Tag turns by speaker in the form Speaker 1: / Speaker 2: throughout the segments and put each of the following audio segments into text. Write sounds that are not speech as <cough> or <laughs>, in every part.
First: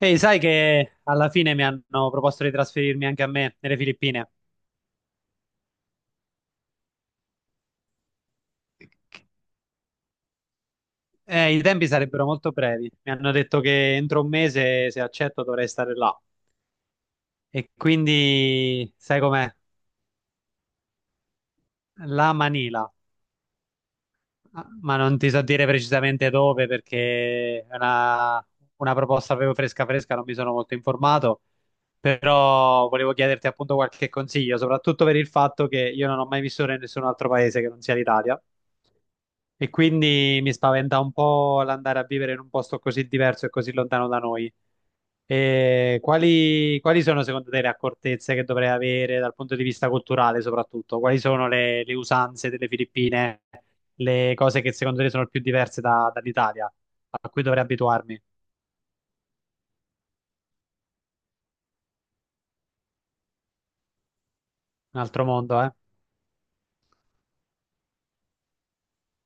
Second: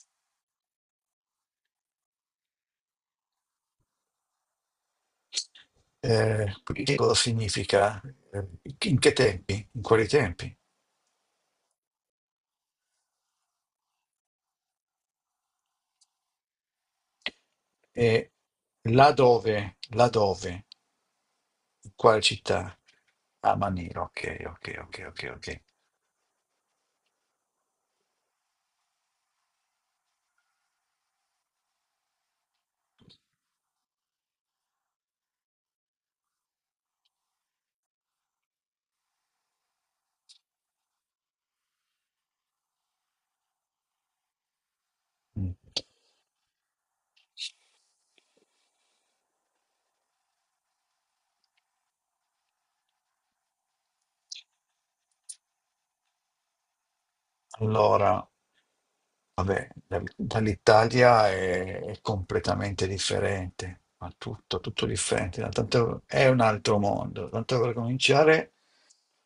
Speaker 1: Ehi, sai che alla fine mi hanno proposto di trasferirmi anche a me nelle Filippine.
Speaker 2: Quindi questo significa eh, in che tempi, in quali tempi
Speaker 1: I tempi sarebbero molto brevi. Mi hanno detto che entro un mese, se accetto, dovrei stare là. E
Speaker 2: e
Speaker 1: quindi,
Speaker 2: là
Speaker 1: sai com'è?
Speaker 2: dove, là dove, in quale
Speaker 1: La
Speaker 2: città?
Speaker 1: Manila.
Speaker 2: A Manila, ok,
Speaker 1: Ah,
Speaker 2: ok,
Speaker 1: ma
Speaker 2: ok,
Speaker 1: non ti
Speaker 2: ok,
Speaker 1: so
Speaker 2: ok.
Speaker 1: dire precisamente dove perché è una proposta proprio fresca fresca, non mi sono molto informato. Però volevo chiederti appunto qualche consiglio, soprattutto per il fatto che io non ho mai vissuto in nessun altro paese che non sia l'Italia e quindi mi spaventa un po' l'andare a vivere in un posto così diverso e così lontano da noi.
Speaker 2: Mm.
Speaker 1: E quali sono secondo te le accortezze che dovrei avere dal punto di vista culturale, soprattutto? Quali sono le usanze delle Filippine, le cose che secondo te sono più diverse dall'Italia, a cui dovrei abituarmi?
Speaker 2: Allora, vabbè, dall'Italia è completamente differente, ma tutto, tutto
Speaker 1: Un altro
Speaker 2: differente,
Speaker 1: mondo, eh?
Speaker 2: è un altro mondo. Tanto per cominciare.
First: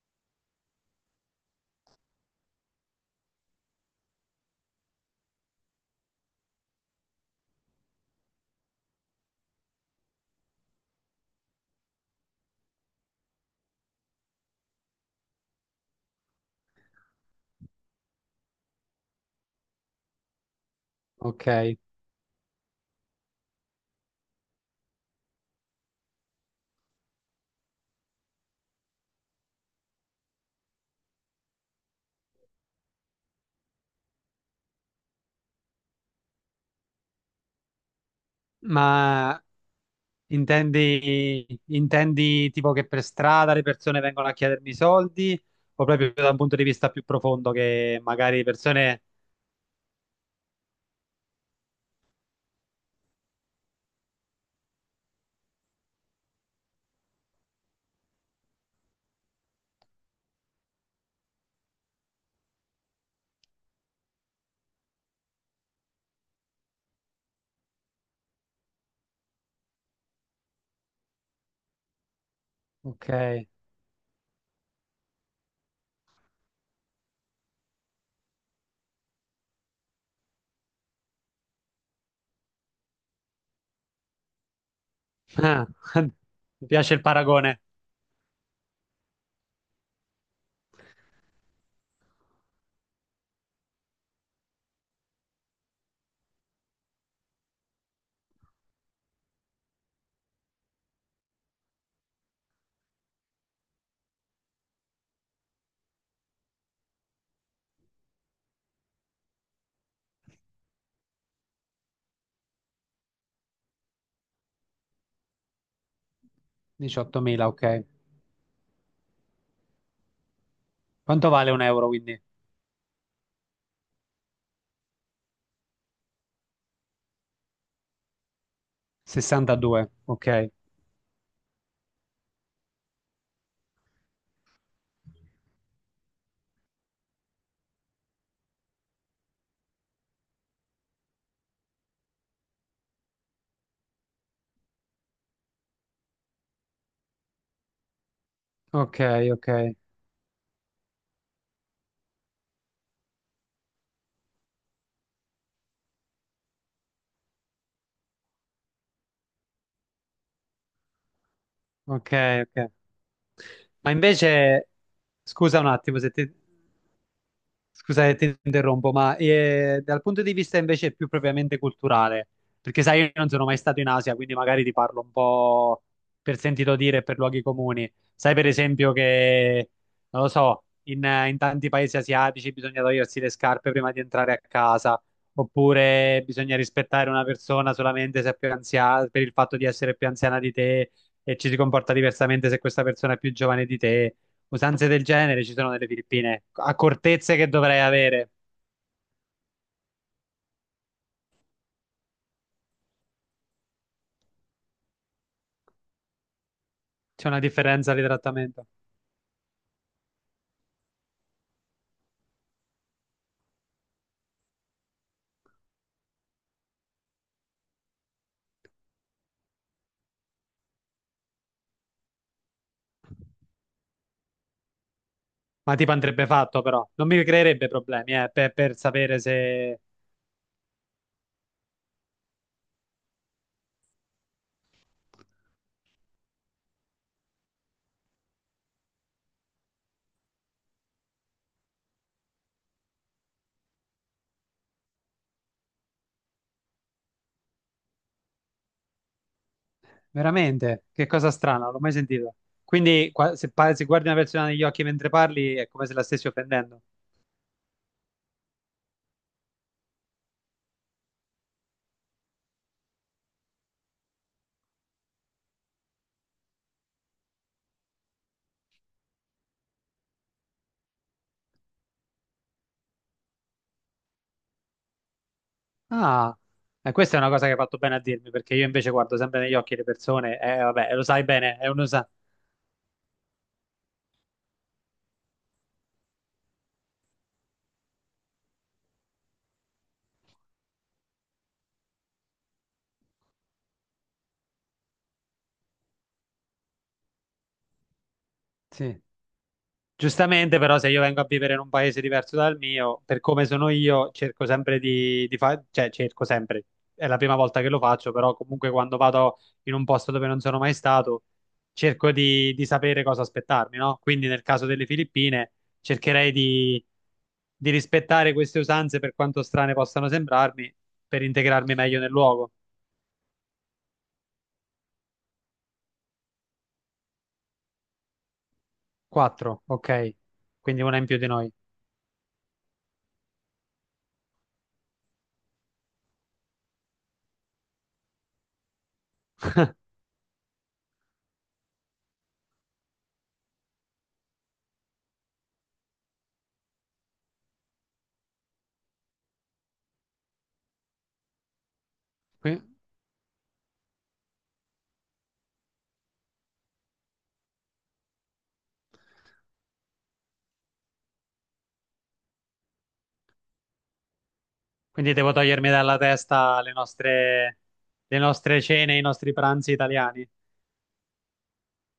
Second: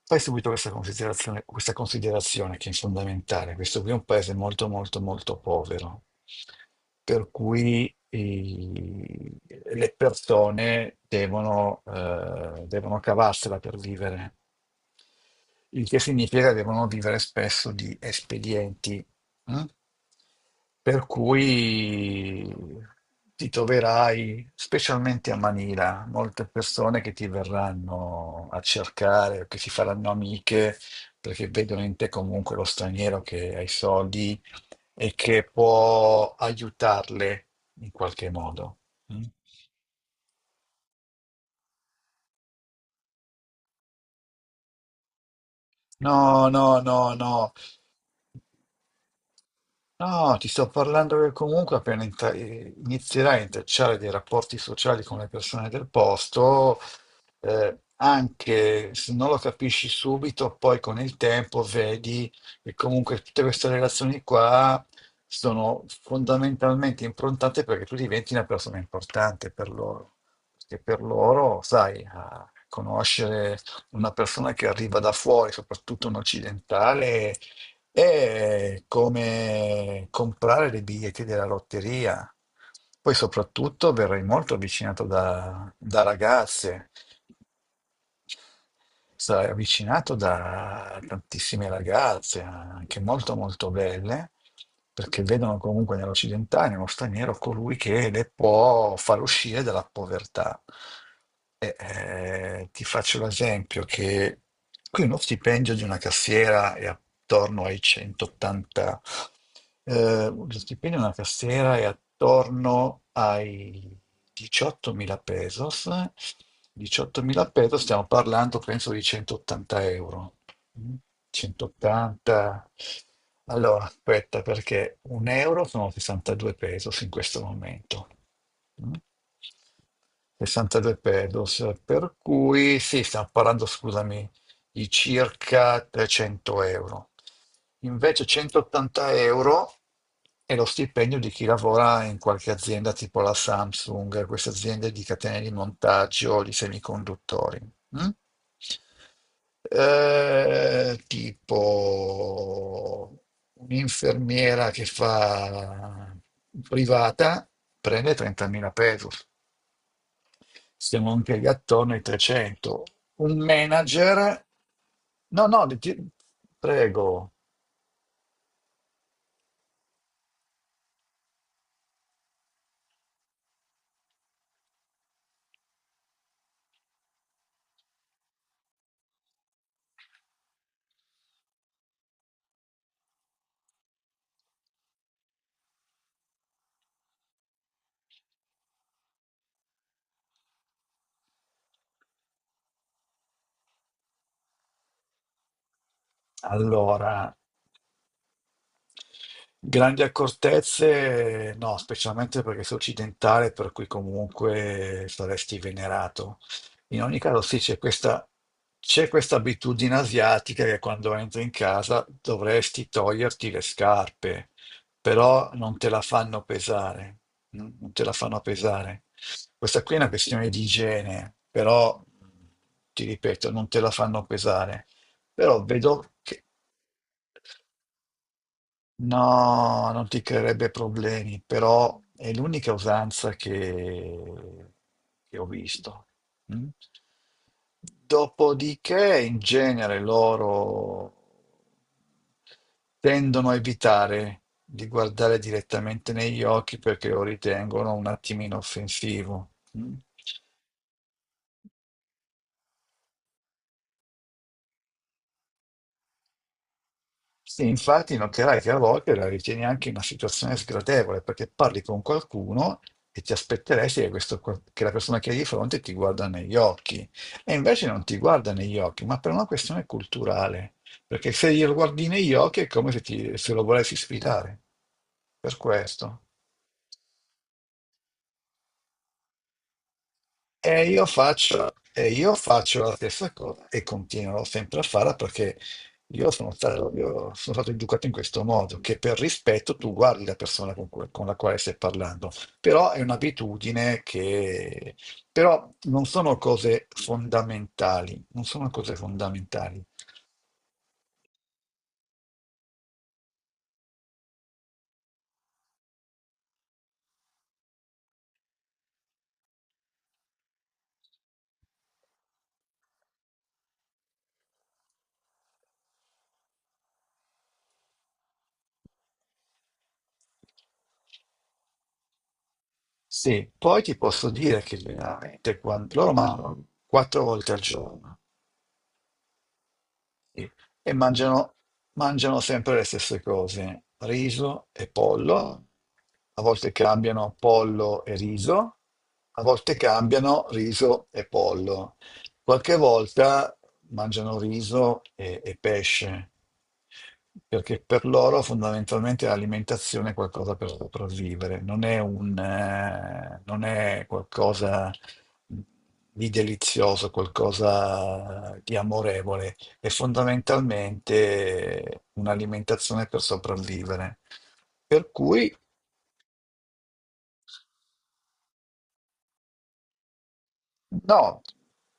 Speaker 2: Fai subito questa considerazione che è fondamentale. Questo qui è un paese molto, molto, molto povero, per cui le persone devono cavarsela per vivere, il che significa che devono vivere spesso di espedienti, mm? Per
Speaker 1: Ok.
Speaker 2: cui ti troverai, specialmente a Manila, molte persone che ti verranno a cercare, che si faranno amiche, perché vedono in te comunque lo straniero che ha i soldi e che può aiutarle in qualche modo. Mm?
Speaker 1: Ma intendi tipo che per strada le persone vengono a chiedermi soldi o proprio da un
Speaker 2: No,
Speaker 1: punto di
Speaker 2: no,
Speaker 1: vista più
Speaker 2: no,
Speaker 1: profondo
Speaker 2: no.
Speaker 1: che magari persone...
Speaker 2: No, ti sto parlando che comunque appena inizierai a intrecciare dei rapporti sociali con le persone del posto, anche se non lo capisci subito, poi con il tempo vedi che comunque tutte queste relazioni qua sono fondamentalmente improntate perché tu diventi una persona importante per loro. Perché per loro, sai, a
Speaker 1: Ok,
Speaker 2: conoscere una persona che arriva da fuori, soprattutto un occidentale, è come comprare dei biglietti della lotteria. Poi soprattutto verrai molto avvicinato
Speaker 1: ah,
Speaker 2: da,
Speaker 1: <laughs>
Speaker 2: da
Speaker 1: mi
Speaker 2: ragazze,
Speaker 1: piace il paragone.
Speaker 2: sarai avvicinato da tantissime ragazze, anche molto molto belle, perché vedono comunque nell'occidentale, nello straniero, colui che le può far uscire dalla povertà. E, ti faccio l'esempio che qui uno stipendio di una cassiera è attorno ai 180.000 lo stipendio della cassiera è attorno ai 18.000 pesos. 18.000
Speaker 1: 18.000,
Speaker 2: pesos,
Speaker 1: ok.
Speaker 2: stiamo parlando penso di 180 euro. Mm?
Speaker 1: Quanto vale un euro quindi?
Speaker 2: 180. Allora, aspetta, perché un euro sono 62 pesos in questo momento. Mm?
Speaker 1: 62, ok.
Speaker 2: 62 pesos, per cui sì, stiamo parlando, scusami, di circa 300 euro. Invece 180 euro è lo stipendio di chi lavora in qualche azienda tipo la Samsung, queste aziende di catene di montaggio di semiconduttori. Mm?
Speaker 1: Ok, ok,
Speaker 2: Tipo un'infermiera che fa privata prende 30.000 pesos. Stiamo anche lì attorno ai
Speaker 1: ok, ok.
Speaker 2: 300. Un
Speaker 1: Ma
Speaker 2: manager?
Speaker 1: invece,
Speaker 2: No,
Speaker 1: scusa
Speaker 2: no,
Speaker 1: un attimo se ti...
Speaker 2: prego.
Speaker 1: Scusa che ti interrompo, ma dal punto di vista invece più propriamente culturale, perché sai, io non sono mai stato in Asia, quindi magari ti parlo un po' per sentito dire e per luoghi comuni. Sai, per esempio, che non lo so, in tanti paesi asiatici bisogna togliersi le scarpe prima di entrare a casa, oppure bisogna rispettare una persona solamente se è più anziana, per il fatto di essere più anziana di te e ci si comporta diversamente se questa persona è più giovane di te. Usanze del genere ci sono nelle Filippine,
Speaker 2: Allora.
Speaker 1: accortezze che dovrei avere.
Speaker 2: Grandi accortezze, no, specialmente perché sei occidentale, per cui comunque saresti venerato. In ogni
Speaker 1: C'è una
Speaker 2: caso, sì, c'è
Speaker 1: differenza di
Speaker 2: questa,
Speaker 1: trattamento.
Speaker 2: c'è questa abitudine asiatica che quando entri in casa dovresti toglierti le scarpe, però non te la fanno pesare, non te la fanno pesare. Questa qui è una questione di igiene, però ti ripeto, non te la fanno pesare. Però
Speaker 1: Ma tipo
Speaker 2: vedo
Speaker 1: andrebbe
Speaker 2: che.
Speaker 1: fatto però, non mi creerebbe problemi per sapere se...
Speaker 2: No, non ti creerebbe problemi, però è l'unica usanza che ho visto. Mm? Dopodiché, in genere, loro tendono a evitare di guardare direttamente negli occhi perché lo ritengono un attimino offensivo. Mm?
Speaker 1: Veramente, che cosa strana, non l'ho mai sentito. Quindi se guardi una persona negli occhi mentre parli è come se la stessi offendendo.
Speaker 2: Sì, infatti noterai che a volte la ritieni anche una situazione sgradevole perché parli con qualcuno e ti aspetteresti che, che la persona che hai di fronte ti guarda negli occhi e invece non ti guarda negli occhi, ma per una questione culturale, perché se glielo guardi negli occhi è come se, se lo volessi sfidare. Per questo.
Speaker 1: Ah, e questa è una cosa che hai fatto bene a dirmi, perché io invece guardo sempre negli occhi le persone e
Speaker 2: E
Speaker 1: vabbè, lo
Speaker 2: io
Speaker 1: sai bene, è
Speaker 2: faccio,
Speaker 1: uno sa.
Speaker 2: e io faccio la stessa cosa e continuerò sempre a farla perché io sono stato educato in questo modo, che per rispetto tu guardi la persona con la quale stai parlando, però è un'abitudine che... però non sono cose fondamentali, non sono cose
Speaker 1: Sì.
Speaker 2: fondamentali.
Speaker 1: Giustamente, però, se io vengo a vivere in un paese diverso dal mio, per come sono io, cerco sempre di fare, cioè cerco sempre, è la prima volta che lo faccio, però comunque quando vado in un posto dove non sono mai stato, cerco di sapere cosa aspettarmi, no? Quindi nel caso delle Filippine, cercherei di rispettare queste usanze per quanto strane possano sembrarmi, per integrarmi meglio nel luogo.
Speaker 2: Sì, poi ti posso dire che veramente quando... loro mangiano quattro volte al giorno.
Speaker 1: Quattro, ok,
Speaker 2: Sì.
Speaker 1: quindi
Speaker 2: E
Speaker 1: una in più di noi.
Speaker 2: mangiano sempre le stesse cose, riso e pollo, a volte cambiano pollo e riso, a volte cambiano riso e pollo, qualche volta mangiano riso e pesce, perché per loro fondamentalmente l'alimentazione è qualcosa per sopravvivere,
Speaker 1: Qui-
Speaker 2: non è qualcosa di delizioso, qualcosa di amorevole e fondamentalmente un'alimentazione per sopravvivere. Per
Speaker 1: Quindi devo
Speaker 2: cui,
Speaker 1: togliermi dalla testa le nostre cene, i nostri pranzi italiani.
Speaker 2: no,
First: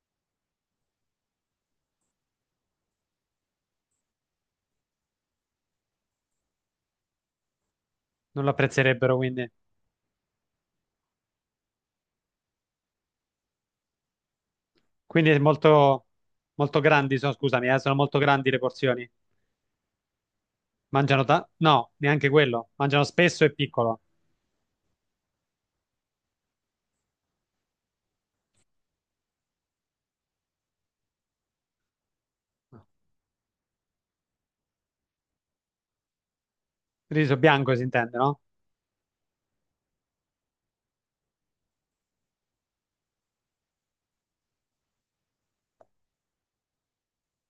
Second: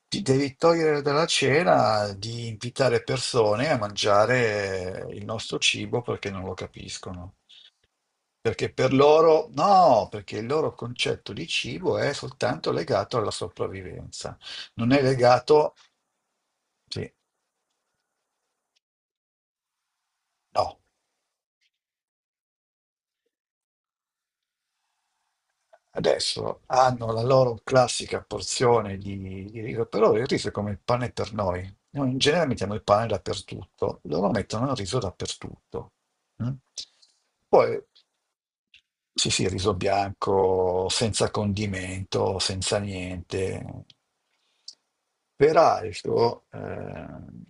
Speaker 2: ti devi togliere dalla cena di invitare persone a mangiare il nostro cibo perché non lo capiscono.
Speaker 1: Non lo
Speaker 2: Perché per
Speaker 1: apprezzerebbero,
Speaker 2: loro,
Speaker 1: quindi.
Speaker 2: no, perché il loro concetto di cibo è soltanto legato alla sopravvivenza, non è
Speaker 1: Quindi è
Speaker 2: legato,
Speaker 1: molto, molto
Speaker 2: sì,
Speaker 1: grandi, sono, scusami, sono molto grandi le porzioni.
Speaker 2: no.
Speaker 1: No, neanche quello. Mangiano spesso e piccolo.
Speaker 2: Adesso hanno la loro classica porzione di riso, però il riso è come il pane per noi. Noi in genere mettiamo il pane dappertutto, loro mettono il riso dappertutto. Mm?
Speaker 1: Riso bianco
Speaker 2: Poi
Speaker 1: si intende, no?
Speaker 2: sì, sì, riso bianco, senza condimento, senza niente. Peraltro,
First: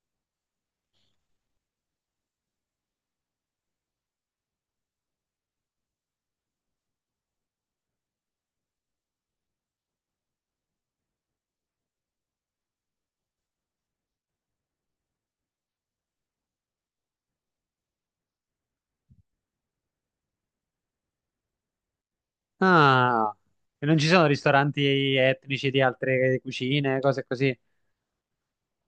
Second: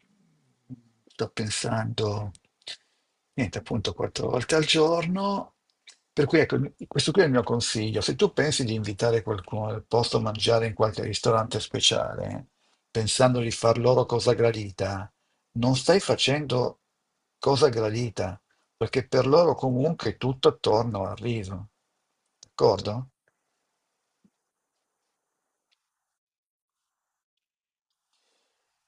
Speaker 2: sto pensando, niente, appunto, quattro volte al giorno. Per cui, ecco, questo qui è il mio consiglio. Se tu pensi di invitare qualcuno al posto a mangiare in qualche ristorante speciale, pensando di far loro cosa gradita, non stai facendo cosa gradita perché per loro comunque è tutto attorno al riso, d'accordo?
Speaker 1: Ah, e non ci sono ristoranti etnici di altre cucine, cose così.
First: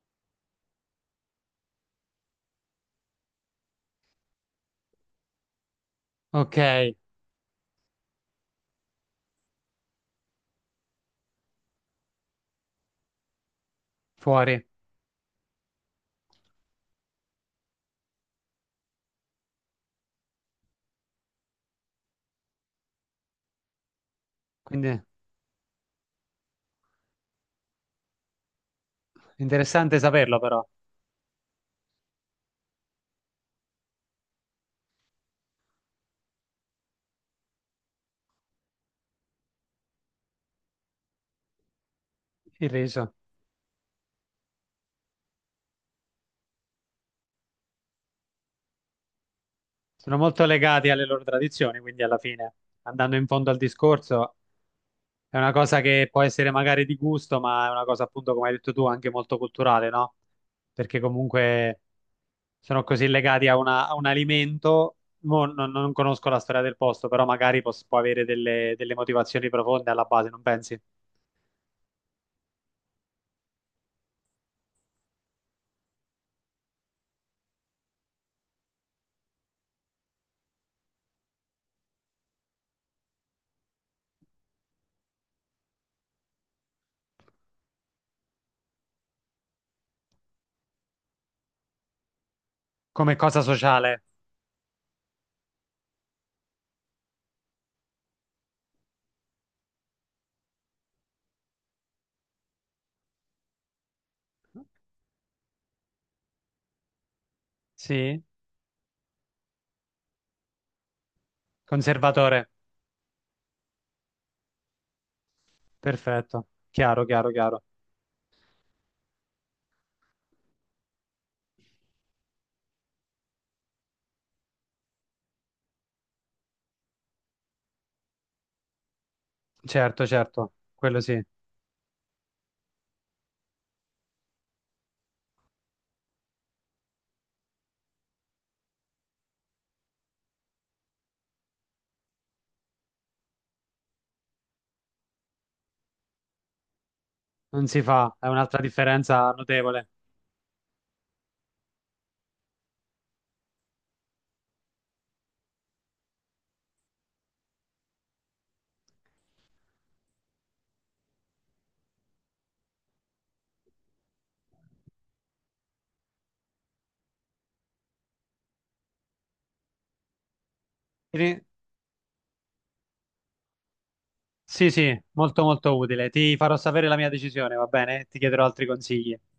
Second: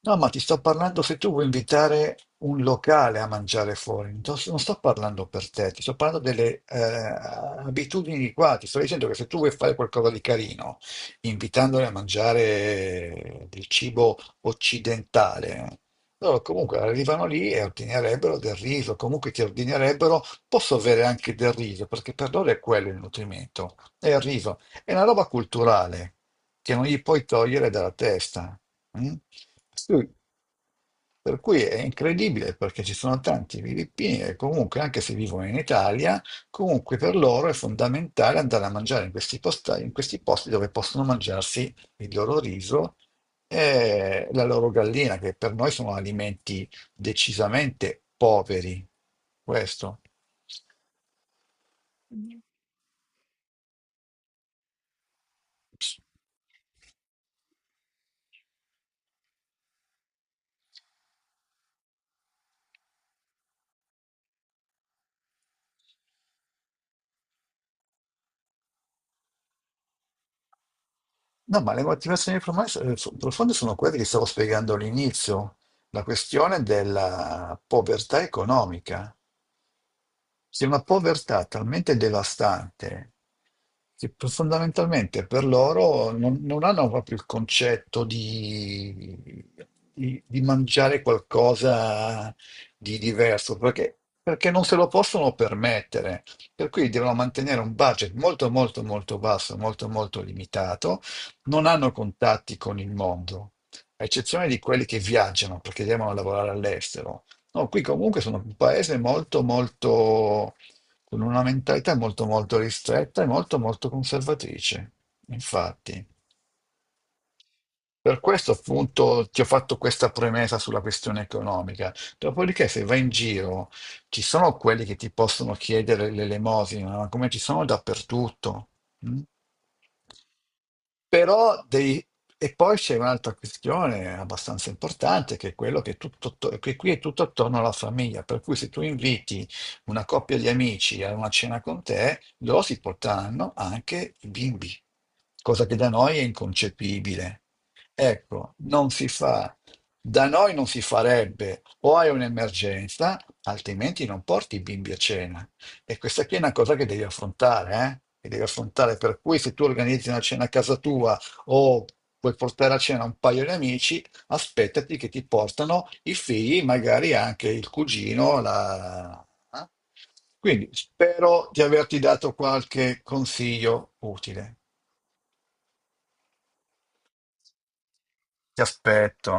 Speaker 2: No, ma ti sto parlando se tu vuoi invitare un locale a mangiare fuori, non sto parlando per te, ti sto parlando
Speaker 1: Ok,
Speaker 2: delle abitudini di qua, ti sto dicendo che se tu vuoi fare qualcosa di carino, invitandoli a mangiare del cibo
Speaker 1: fuori.
Speaker 2: occidentale, loro comunque arrivano lì e ordinerebbero del riso, comunque ti ordinerebbero, posso avere anche del riso, perché per loro è quello il nutrimento, è il riso, è una
Speaker 1: Quindi
Speaker 2: roba culturale che non gli puoi togliere dalla testa. Mm? Sì,
Speaker 1: interessante saperlo però,
Speaker 2: per cui è incredibile perché ci sono tanti filippini che comunque, anche se vivono in Italia, comunque per loro è fondamentale andare a mangiare in questi in questi posti dove possono mangiarsi il loro
Speaker 1: il
Speaker 2: riso
Speaker 1: riso.
Speaker 2: e la loro gallina, che per noi sono alimenti decisamente poveri. Questo.
Speaker 1: Sono molto legati alle loro tradizioni, quindi alla
Speaker 2: Mm.
Speaker 1: fine, andando in fondo al discorso, è una cosa che può essere magari di gusto, ma è una cosa appunto, come hai detto tu, anche molto culturale, no? Perché comunque sono così legati a un alimento. Mo non conosco la storia del posto, però magari può avere delle motivazioni profonde alla base, non pensi?
Speaker 2: No, ma le motivazioni profonde profonde sono quelle che stavo spiegando all'inizio, la questione della povertà economica. C'è una povertà talmente devastante che fondamentalmente per loro non hanno proprio il concetto di mangiare qualcosa di
Speaker 1: Come cosa
Speaker 2: diverso, perché,
Speaker 1: sociale?
Speaker 2: perché non se lo possono permettere. Per cui devono mantenere un budget molto, molto, molto basso, molto, molto limitato. Non hanno contatti con il mondo, a eccezione di quelli che viaggiano perché devono lavorare all'estero. No, qui comunque
Speaker 1: Sì,
Speaker 2: sono un paese molto, molto, con una mentalità molto,
Speaker 1: conservatore.
Speaker 2: molto ristretta e molto, molto conservatrice, infatti.
Speaker 1: Perfetto. Chiaro, chiaro, chiaro.
Speaker 2: Per questo appunto ti ho fatto questa premessa sulla questione economica. Dopodiché, se vai in giro, ci sono quelli che ti possono chiedere l'elemosina, ma come ci sono dappertutto. Mm?
Speaker 1: Certo, certo, quello sì.
Speaker 2: Però devi... E poi c'è un'altra questione abbastanza importante, che è quello che, tutto, che qui è tutto attorno alla famiglia, per cui se tu inviti una coppia di amici a una cena con te, loro si porteranno anche i bimbi, cosa che da noi è inconcepibile.
Speaker 1: Non si fa, è
Speaker 2: Ecco,
Speaker 1: un'altra
Speaker 2: non si
Speaker 1: differenza
Speaker 2: fa.
Speaker 1: notevole.
Speaker 2: Da noi non si farebbe. O hai un'emergenza, altrimenti non porti i bimbi a cena. E questa qui è una cosa che devi affrontare, eh? Che devi affrontare. Per cui se tu organizzi una cena a casa tua o vuoi portare a cena un paio di amici, aspettati che ti portano i figli, magari anche il cugino, la... eh? Quindi
Speaker 1: Ri-
Speaker 2: spero di averti dato qualche consiglio utile.
Speaker 1: Sì, sì, molto molto utile. Ti farò sapere la mia decisione, va bene? Ti chiederò
Speaker 2: Ti
Speaker 1: altri consigli.
Speaker 2: aspetto.